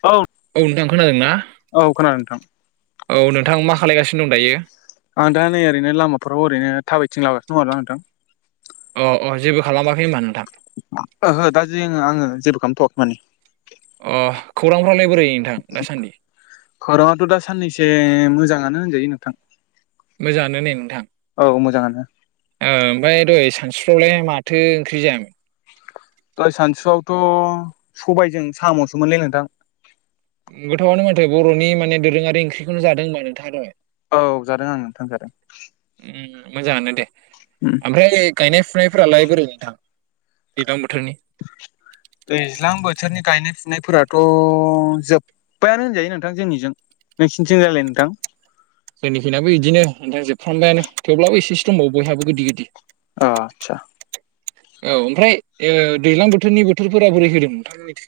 औ औ नोंथां खोनादोंनाा औ खोनादों नोंथां औ नोंथां मा खालायगासिनो दं दायो? आं दा नै ओरैनो लामफोरावओरैनो थाबायथिं लागासिनो आरोना नोंथां। अ अ जेबो खालामाखै होनबा नोंथां? ओहो दा जे आङो जेबो खालामथ'वाखै माने। अ खौरांफ्रालाय बोरै नोंथां दासान्दि? खौराङाथ' दा साननैसो मोजाङानो होनजायो नोंथां। मोजानो नै नोंथां। औ मोजाङानो ओ ओमफ्राय दै सानसुफ्रावलाय माथो ओंख्रि जायामोन? दहाय सानसुआवथ' सबायजों साम'सो मोनलै नोंथां। गोथावनो माथो बर'नि माने दोरोङारि ओंख्रिखौनो जादों होनबा नोंथाङा दहाय। औ जादों आं नोंथां जादों। उम मोजाङानो दे। उम ओमफ्राय गायनाय फुनायफ्रालाय बोरै नोंथां दैज्लां बोथोरनि? दैज्लां बोथोरनि गायनाय फुनायफोराथ' जोब्बायानो होनजायो नोंथां जोंनिजों। नोंसिनिथिं जायलाय नोंथां? जोंनिखिनाबो इदिनो नओथां जोबफ्रामबायानो थेवब्लाबो एसे एसे दंबावो बयहाबो गोदि गोदि। अ आतसा। औ ओमफ्राय दैज्लां बोथोरनि बोथोरफोरा बोरै होदों नोंथांनि?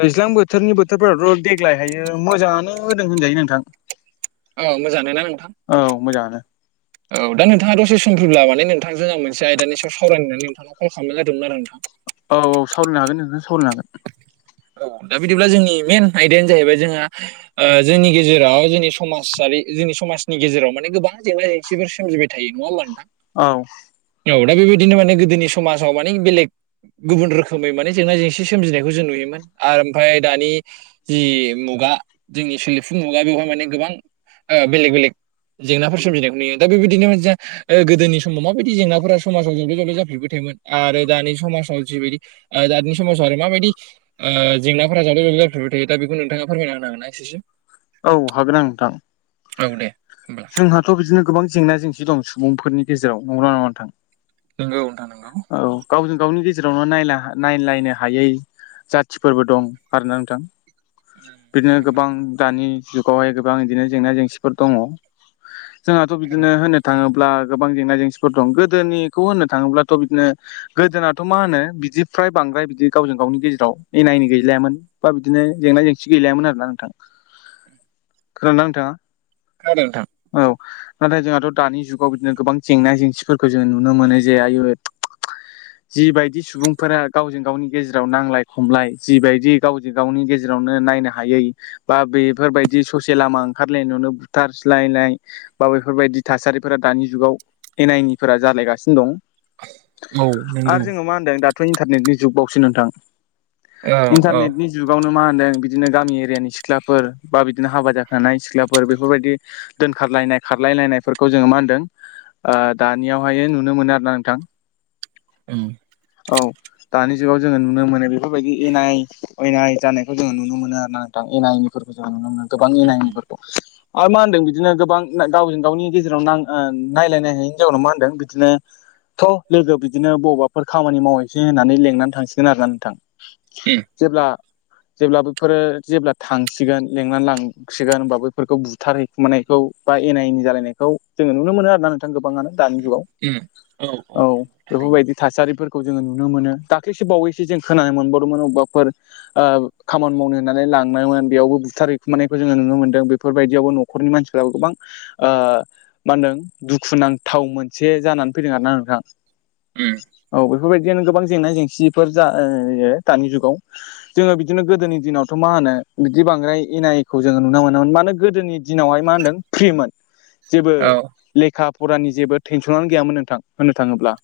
दैज्लां बोथोरनि बोथोरफोराथ' देग्लाय हायो मोजाङानो होदों होनजायो नोंथां। अ मोजाङानो ना नोंथां? औ मोजाङानो। औ दा नोंथाङा दसे सम फ्रिब्ला माने नोंथां जोंहा मोनसे आयदानि सायाव सावरायनानै नोंथांनाव कल खालामनाय जादोंमोन आरो नोंथां। औ औ सावरायनो हागोन नोंथां सावरायनो हागोन। औ दा बिदिब्ला जोंनि मेन आयदायानो जाहैबाय जोंहा जोंनि गेजेराव जोंनि समाजारि जोंनि समाजनि गेजेराव माने गोबां जेंना जा सेफोर सोमजिबाय थायो नङा होमब्ला नोंथां? औ औ दा बेबायदिनो माने गोदोनि समाजाव मानि बेलेग गुबुन रोखोमै माने जेंना जेंसि बिदि सोमजिनायखौ जों नुयोमोन आरो ओमफ्राय दानि जि मुगा जोंनि सोलिफु मुगा बेवहाय माने गोबां बेलेग बेलेग जेंनाफोर सोमजिनायखौ नुयो दा बेबायदिनो माने जा ओ गोदोनि समाव माबायदि जेंनाफोरा समाजाव जब्ले जब्ले जाफिरबाय थोयोमोन आरो दानि समाजाव जिबायदि ओ [unintelligible] [unintelligible] आरो माबायदि ओ जेंनाफोरा जावले जावले जाफेरबाय थायो दा बेखौ नोंथाङा फोरमायना होनो हांगोना एसे सिम औ हागोन आं नोंथां। औ दे होमब्ला जोंहाथ' बिदिनो गोबां जेंना जेंसि दं सुबुंफोरनि गेजेराव नंना नङा नोंथां? नंगौ नोंथां नंगौ। औ गावजों गावनि गेजेरावनो नायलायनो हायै जाथिफोरबो दं आरोना नोंथां। बिदिनो गोबां दानि जुगावहाय गोबां बिदिनो जेंना जेंसिफोर दङ। जोंहाथ' औ बिदिनो होनो थाङोब्ला गोबां जेंना जेंसिफोर दं गोदोनिखौ होननो थाङोब्लाथ' बिदिनो गोदोनाथ' मा होनो बिदि फ्राय बांद्राय बिदि गावजों गावनि गेजेराव एना एनि गैलायामोन। बा बिदिनो जेंना जेंसि गैलायामोन आरोना नोंथां खोनादोंना नोंथाङा? खोनादों नोंथां। औ नाथाय जोंहाथ' दानि जुगाव बिदिनो गोबां जेंना जेंसिफोरखौ जोङो नुनो मोनो जे आयु [inaudible] जिबायदि सुबुंफोरा गावजों गावनि गेजेराव नांलाय खमलाय जिबायदि गावजों गावनि गेजेराव नायनो हायै बा बेफोरबायदि ससे लामा ओंखारलायनायावनो बुथारसलायलनाय बा बेफोरबायदि थासारिफोरा दानि जुगाव एनानिफोरा जालायगासिनो दं। औ नंगौ आरो जोङो मा होनदों दाथ' इन्टारनेटनि जुग बावसो नोंथां औ औ इन्टारनेटनि जुगावनो मा होनदों बिदिनो गामि एरियानि सिख्लाफोर बा बिदिनो हाबा जाखानाय सिख्लाफोर बेफोरबायदि दोनखारलायनाय खारलायलायनायफोरखौ जोङो मा होनदों दानियावहाय नुनो मोनो आरो ना नोंथां उम औ दानि जुगाव जोङो नुनो मोनो बेफोरबायदि एनाय अयनाय जानायखौ जों नुनो मोनो आरो ना नोंथां एना एनि फोरखौ जों नुनो मोनो गोबां एना एनि फोरखौ। [inaudible] आरो मा होनदों बिदिनो गोबां गावजों गावनि गेजेराव नायलायनो हायैनि जाउनाव मा होनदों बिदिनो थ' लोगो बिदिनो बबावबाफोर खामानि मावहैसै होननानै लेंनानै थांसिगोन आरोना नोंथां। उम जेब्ला जेब्ला बैफोरो जेब्ला थांसिगोन लेंनानै लांसिगोन होनोमबा बैफोरखौ बुथारहै मोननायखौ बा एना एनि जालायनायखौ जोङो नुनो मोनो आरोना नोंथां गोबाङानो दानि जुगाव। उ औ औ नंगौ। थारैनो बेफोरबायदि थासारिफोरखौ जोङो नुनो मोनो दाख्लैसो बावैसो जों खोनानो मोनबावदोंमोन अबेबाफोर [unintelligible] खामानि मावनो होननानै लांनायमोन बेयावबो बुथारैखुमानायखौ जोङो नुनो मोन्दों बेफोरबायदियावबो न'खरनि मानसिफ्राबो गोबां ओ मा होनदों दुखुुनांथाव मोनसे जानानै फैदों आरोना नोंथां। उम। औ बेफोरबायदियानो गोबां जेंना जेंसिफोर जायो दानि जुगाव जोङो बि बिदिनो गोदोनि दिनावथ' मा होनो बिदि बांद्राय इनायखौ जोङो नुनो मोनोमोन मानो गोदोनि दिनावहाय मा होनदों फ्रिमोन [inaudible] जेबो लेखा फरानि जेबो टेनसननानो गैयामोन नोंथां होननो थाङोब्ला।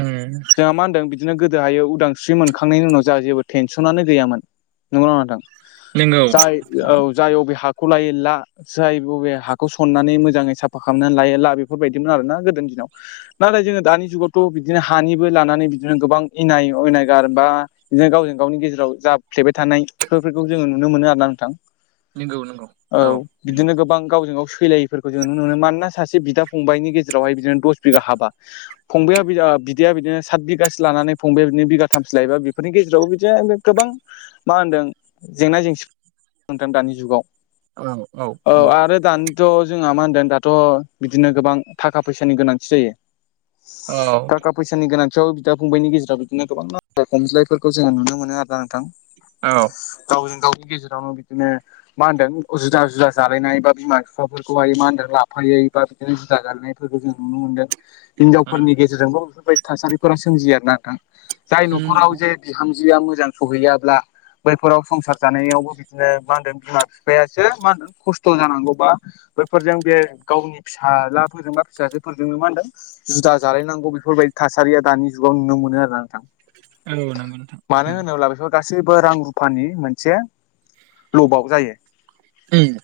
उम मा होनदों बिदिनो गोदोहाय उदांस्रि मोनखांनायनि उनाव जोंहा जेबो टेनसनानो गैयामोन। नंगौ ना नंआ नोंथां? नोंगौ। जाय औ जाय अबे हाखौ लायो ला। जाय बबे हाखौ सननानै मोजाङै साफा खालामनानै लायो ला बेफोरबायदिमोन आर ना गोदोनि दिनाव। नाथाय जोङो दानि जुगावथ' बिदिनो हानिबो लानानै बिदिनो गोबां इनाय अनायगार बा बिदिनो गावजों गावनि गेजेराव जाफ्लेबाय थानाय बेफोरखौ जोङो नुनो मोनो आरो ना नोंथां। नंगौ नंगौ औ नंगौ बिदिनो गोबां गावजों गाव सैलायि फोरखौ जों नुनो मोनो मानोना सासे बिदा फंबायनि गेजेरावहाय बिदिनो दस बिघा हाबा फंबाया बिद आ बिदाया बिदिनो सात बिगासो लानानै फंबाया बिदिनो बिगाथामसो लायोबा बेफोरनि गेजेरावबो बिदिनो गोबां मा होनदों जेंना [inaudible] दानि जुगाव औ आरो दानि थ' जोंहा मा होनदों दाथ' बिदिनो गोबां थाखा फैसानि गोनांथि जायो। औ थाखा फैसानि गोनांथियाव बिदा फंबायनि गेजेराव बिदिनो गोबां नांज्लाय खमज्लायफोरखौ जोङो नुनो मोनो आरो ना नोंथां। औ गाव गावनि गेजेरावनो बिदिनो मा होनदों जुदा जुदा जालायनाय बा बिमा बिफाफोरखौहाय मा होनदों लाफायो बा बिदिनो जुदा गारनायफोरखौ जों नुनो मोन्दों। उम हिनजावफोरनि गेजेरजोंबो बेफोरबायदि थासारिफोरा सोमजियो आरोना नोंथां जाय न'खराव उम जे बिहामजोआ मोजां सहैया ब्ला बैफोराव संसार जानायावबो बिदिनो मा होनदों बिमा बिफायासो मा होनदों खस्थ' जानांगौबा बैफोरजों बे गावनि फिसाज्लाफोरजों बा फिसाजोफोरजोंनो मा होनदों जुदा जालायनांगौ बेफोरबायदि थासारिया दानि जुगाव नुनो मोनो आरो ना नोंथां। नंगौ औ नंगौ नोंथां मानो नंगौ होनोब्ला बे गासैबो रां रुफानि मोनसे लबाव जायो। उम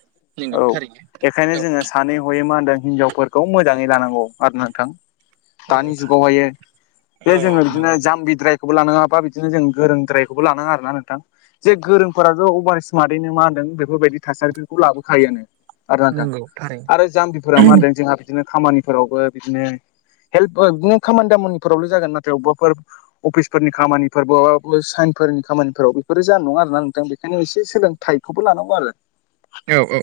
औ नंगौ थारैनो एखायनो जोङो सानै हयै मा होनदों हिनजावफोरखौ मोजाङै लानांगौ आरो ना नोंथां। औ नंगौ दानि जुगावहायो जे थारैनो औ जोङो बिदिनो नंगौ जाम्बिद्राय खौबो लानाङा बा बिदिनो जों गोरोंद्रायखौबो लानाङा आरो ना नोंथां। जे गोरोंफोरा अभार स्मार्टैनो मा होनदों बेफोरबायदि थासारिखौ लाबोखायोआनो। आरो ना नोंथां नंगौ थारैनो आरो जाम्बिफोरा मा होनदों जोंहा बिदिनो खामानिफोरावबो बिदिनो हेल्प ओ बिदिनो खामानि दामानिफोरावल' जागोन नाथाय बबावबाफोर अफिसफोरनि खामानिफोरबाबो साइन फोरनि खामानिफोराव बेफोरो जानाय नङा आरोना नोंथां बेनिखायनो एसे सोलोंथाइखौबो लानांगौ आरो औ औ औ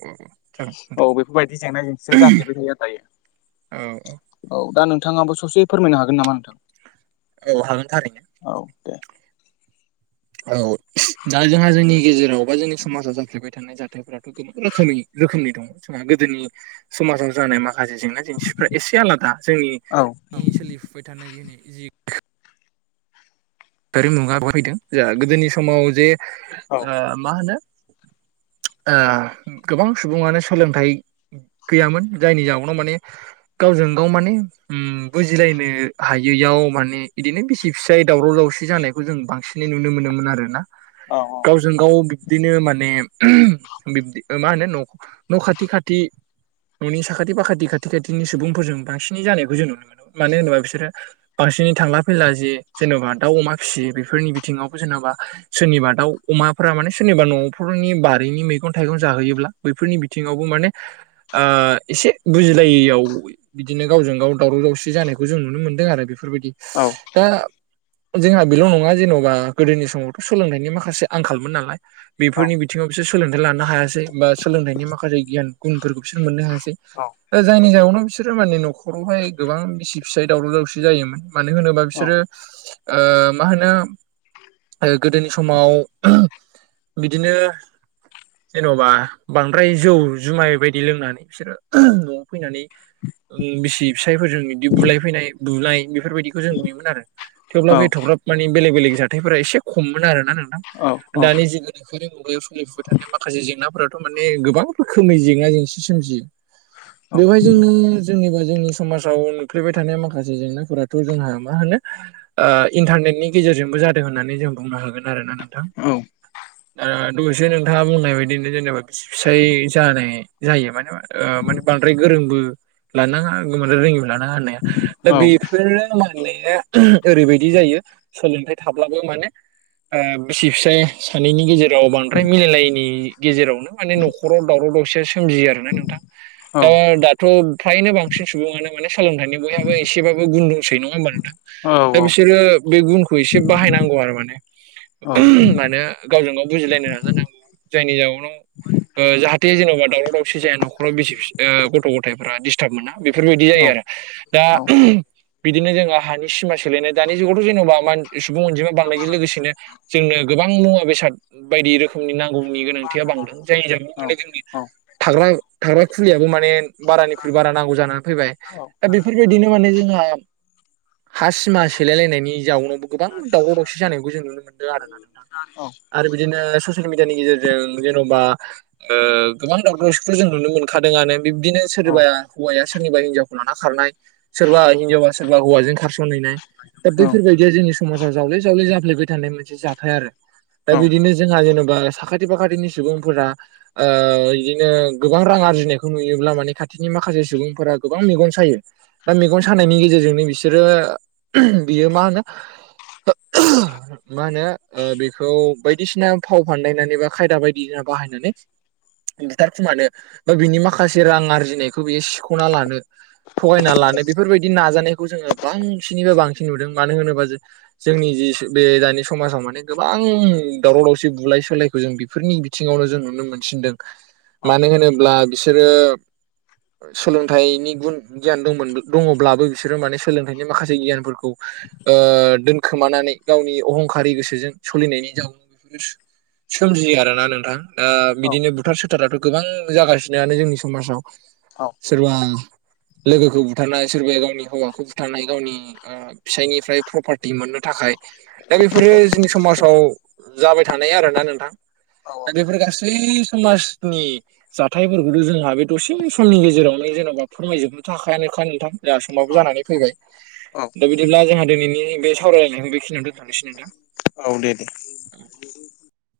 जागोन औ नोंथां बेफोरबायदि जेंना जेंसिआ जाफ्लेबाय थायो आरो औ दायो। औ दा नोंथाङाबो ससे फोरमायनो हागोन नामा नोंथां। औ हागोन थारैनो औ दे औ दा जोंहा जोंनि गेजेराव बा जोंनि समाजाव जाफ्लेबाय थानाय जाथायफोराथ' गोबां रोखोमै रोखोमनि दङ जोंहा गोदोनि समाजाव जानाय माखासे जेंना जेंसिफ्रा एसे आलादा जोंनि औ नि सोलिफुबाय थानाय जोंनि जि दारिमुगा फैदों जा गोदोनि समाव जे औ ओ मा होनो ओ गोबां सुबुङानो सोलोंथाइ गैयामोन जायनि जाउनाव माने गावजों गाव माने उम बुजिलायनो हायैयाव माने इदिनो बिसि फिसाय दावराव दावसि जानायखौ जों बांसिनै नुनो मोनोमोन आरो ना औ गावजों गाव दिनो माने बिब्दि मा होनो न' न' खाथि खाथि न'नि साखाथि फाखाथि खाथि खाथिनि सुबुंफोरजों बांसिनै जानायखौ जों नुनो मोनो मानो होनोबा बिसोरो बांसिनै थांला फैला जे जेन'बा दाउ अमा फिसियो बेफोरनि बिथिङावबो जेन'बा सोरनिबा दाउ अमाफोरा माने सोरनिबा न'फोरनि बारिनि मैगं थाइगं जाहैयोब्ला बैफोरनि बिथिङावबो माने ओ एसे बुजिलायैयाव बिदिनो गावजों गाव दावराव दावसि जानायखौ जों नुनो मोन्दों आरो बेफोरबायदि औ दा जोंहा बेल' नङा जेन'बा गोदोनि समावथ' सोलोंथाइनि माखासे आंखालमोन नालाय। बेफोरनि बिथिङाव बिसोर सोलोंथाइ लानो हायासै बा सोलोंथाइनि माखासे गियान गुनफोरखौ बिसोर मोननो हायासै। औ औ। दा जायनि जाहोनाव बिसोरो माने न'खरावहाय गोबां बिसि फिसाय दावराव दावसि जायोमोन। मानो होनोबा औ बिसोरो ओ मा होनो ओ गोदोनि समाव बिदिनो जेन'बा बांद्राय जौ जुमाय बायदि लोंनानै बिसोरो न'आव फैनानै बिसि फिसायफोरजों बिदि बुलाय फैनाय बुलाय बेफोरबायदिखौ जों नुयोमोन आरो। थेवब्लाबो एथ'ग्राब माने बेलेग बेलेग जाथायफोरा एसे खममोन आरोना नोंथां। दानि जुग गोनोखोआरि मुगायाव सोलिफुबाय थानाय माखासे जेंनाफोराथ' माने गोबां रोखोमनि जेंना जेंसि सोमजियो। बेवहाय जोंनि जेनेबा जोंनि समाजाव नुफ्लेबाय थानाय माखासे जेंनाफोराथ' जोंहा मा होनो ओ इन्टारनेटनि गेजेरजोंबो जादों होननानै जों बुंनो हागोन आरो ना नोंथां। ओ दहायसो नोंथाङा बुंनाय बायदिनो जेनेबा बिसि फिसाय जानाय जायो माने मा ओ माने बांद्राय गोरोंबो लानाङा, माने रोङिबो लानाङा होननाया। दा बेफोरो माने ओरैबायदि जायो सोलोंथाइ थाब्लाबो माने ओ बिसि फिसाय सानैनि गेजेराव बांद्राय मिलायलायिनि गेजेरावनो माने न'खराव दावराव दावसिया सोमजियो आरोना नोंथां। दा थ' फ्रायनो बांसिन सुबुङानो माने सोलोंथाइनि बयहाबो एसेबाबो गुन दंसै नङा होमबा नोंथां? दा बिसोरो बे गुनखौ एसे बाहायनांगौ आरो माने मानो गावजों गाव बुजिलायनो नाजानांगौ जायनि जाउनाव ओ जाहाते जेनेबा दावराव दावसि जाया नख'राव बिसि फि गथ' गथायफोरा डिस्ताब मोना बेफोरबायदि जायो आरो। दा बिदिनो जोङो हानि सिमा सेलायनाय दानि जुगावथ' जेन'बा मा सुबुं अनजिमा बांनायजों लोगोसेनो जोंनो गोबां मुवा बेसाद बायदि रोखोमनि नांगौनि गोनांथिया बांदों जायनि जाहोनाव दिनै जोंनि थाग्रा थाग्रा खुलियाबो माने बारानिख्रुइ बारा नांगौ जानानै फैबाय। दा बेफोरबायदिनो माने जोंहा हा सिमा सेलायलायनायनि जाउनावबो गोबां दावराव दावसि जानायखौ जों नुनो मोनदों आरोना नोंथां। आरो बिदिनो ससियेल मिडियानि गेजेरजों जेन'बा ओ गोबां दावराव दावसिखौ जों नुनो मोनखादोंआनो बिब्दिनो सोरबा हौवाया सोरनिबा हिनजावखौ लाना खारनाय सोरबा हिनजावा सोरबा हौवाजों खारस'नहैनाय दा बैफोरबायदिया जोंनि समाजाव जावले जावले जाफ्लेबाय थानाय मोनसे जाथाय आरो। दा बिदिनो जोंहा जेनेबा साखाथि फाखाथिनि सुबुंफोरा ओ इदिनो गोबां रां आरजिनायखौ नुयोब्ला माने खाथिनि माखासे सुबुंफोरा गोबां मेगन सायो। दा मेगन सानायनि गेजेरजोंनो बिसोरो बियो मा होनो [inaudible] मा होनो बेखौ बायदिसिना फाव फानदायनानै बा खायदा बायदिसिना बाहायनानै बुथारखुमानो बा बिनि माखासे रां आरजिनायखौ बियो सिख'ना लानो थगायना लानो बेफोरबायदि नाजानायखौ जोङो बांसिनैबो बांसिन नुदों, मानो होनोबा जों जोंनि जि बे दानि समाजाव माने गोबां दावराव दावसि बुलाय सोलाय जों बेफोरनि बिथिङावनो जों नुनो मोनसिनदों। मानो होनोब्ला बिसोरो सोलोंथाइनि गुन गियान दंमोन दङब्लाबो बिसोरो माने सोलोंथाइनि माखासे गियानफोरखौ दोनखोमानानै गावनि अहंखारि गोसोजों सोलिनायनि जाउनाव [inaudible] सोमजियो आरोना नोंथां। दा बिदिनो बुथार सुथाराथ' गोबां जागासिनोआनो जोंनि समाजाव। सोरबा लोगोखौ बुथारनाय, सोरबाया गावनि हौवाखौ बुथारनाय, गावनि ओ फिसायनिफ्राय प्रपार्टि मोननो थाखाय दा बेफोरो जोंनि समाजाव जाबाय थानाय आरोना नोंथां। दा बेफोर गासै समाजनि जाथायफोरखौथ' जोंहा बे दसे समनि गेजेरावनो जेन'बा फोरमायजोबनोथ हाखायानोखा नोंथां। जा समाबो जानानै फैबाय। दा बिदिब्ला जोंहा दिनैनि बे सावरायलायनायखौ बेखिनियाव दोन्थ'नोसै नोंथां। औ दे दे।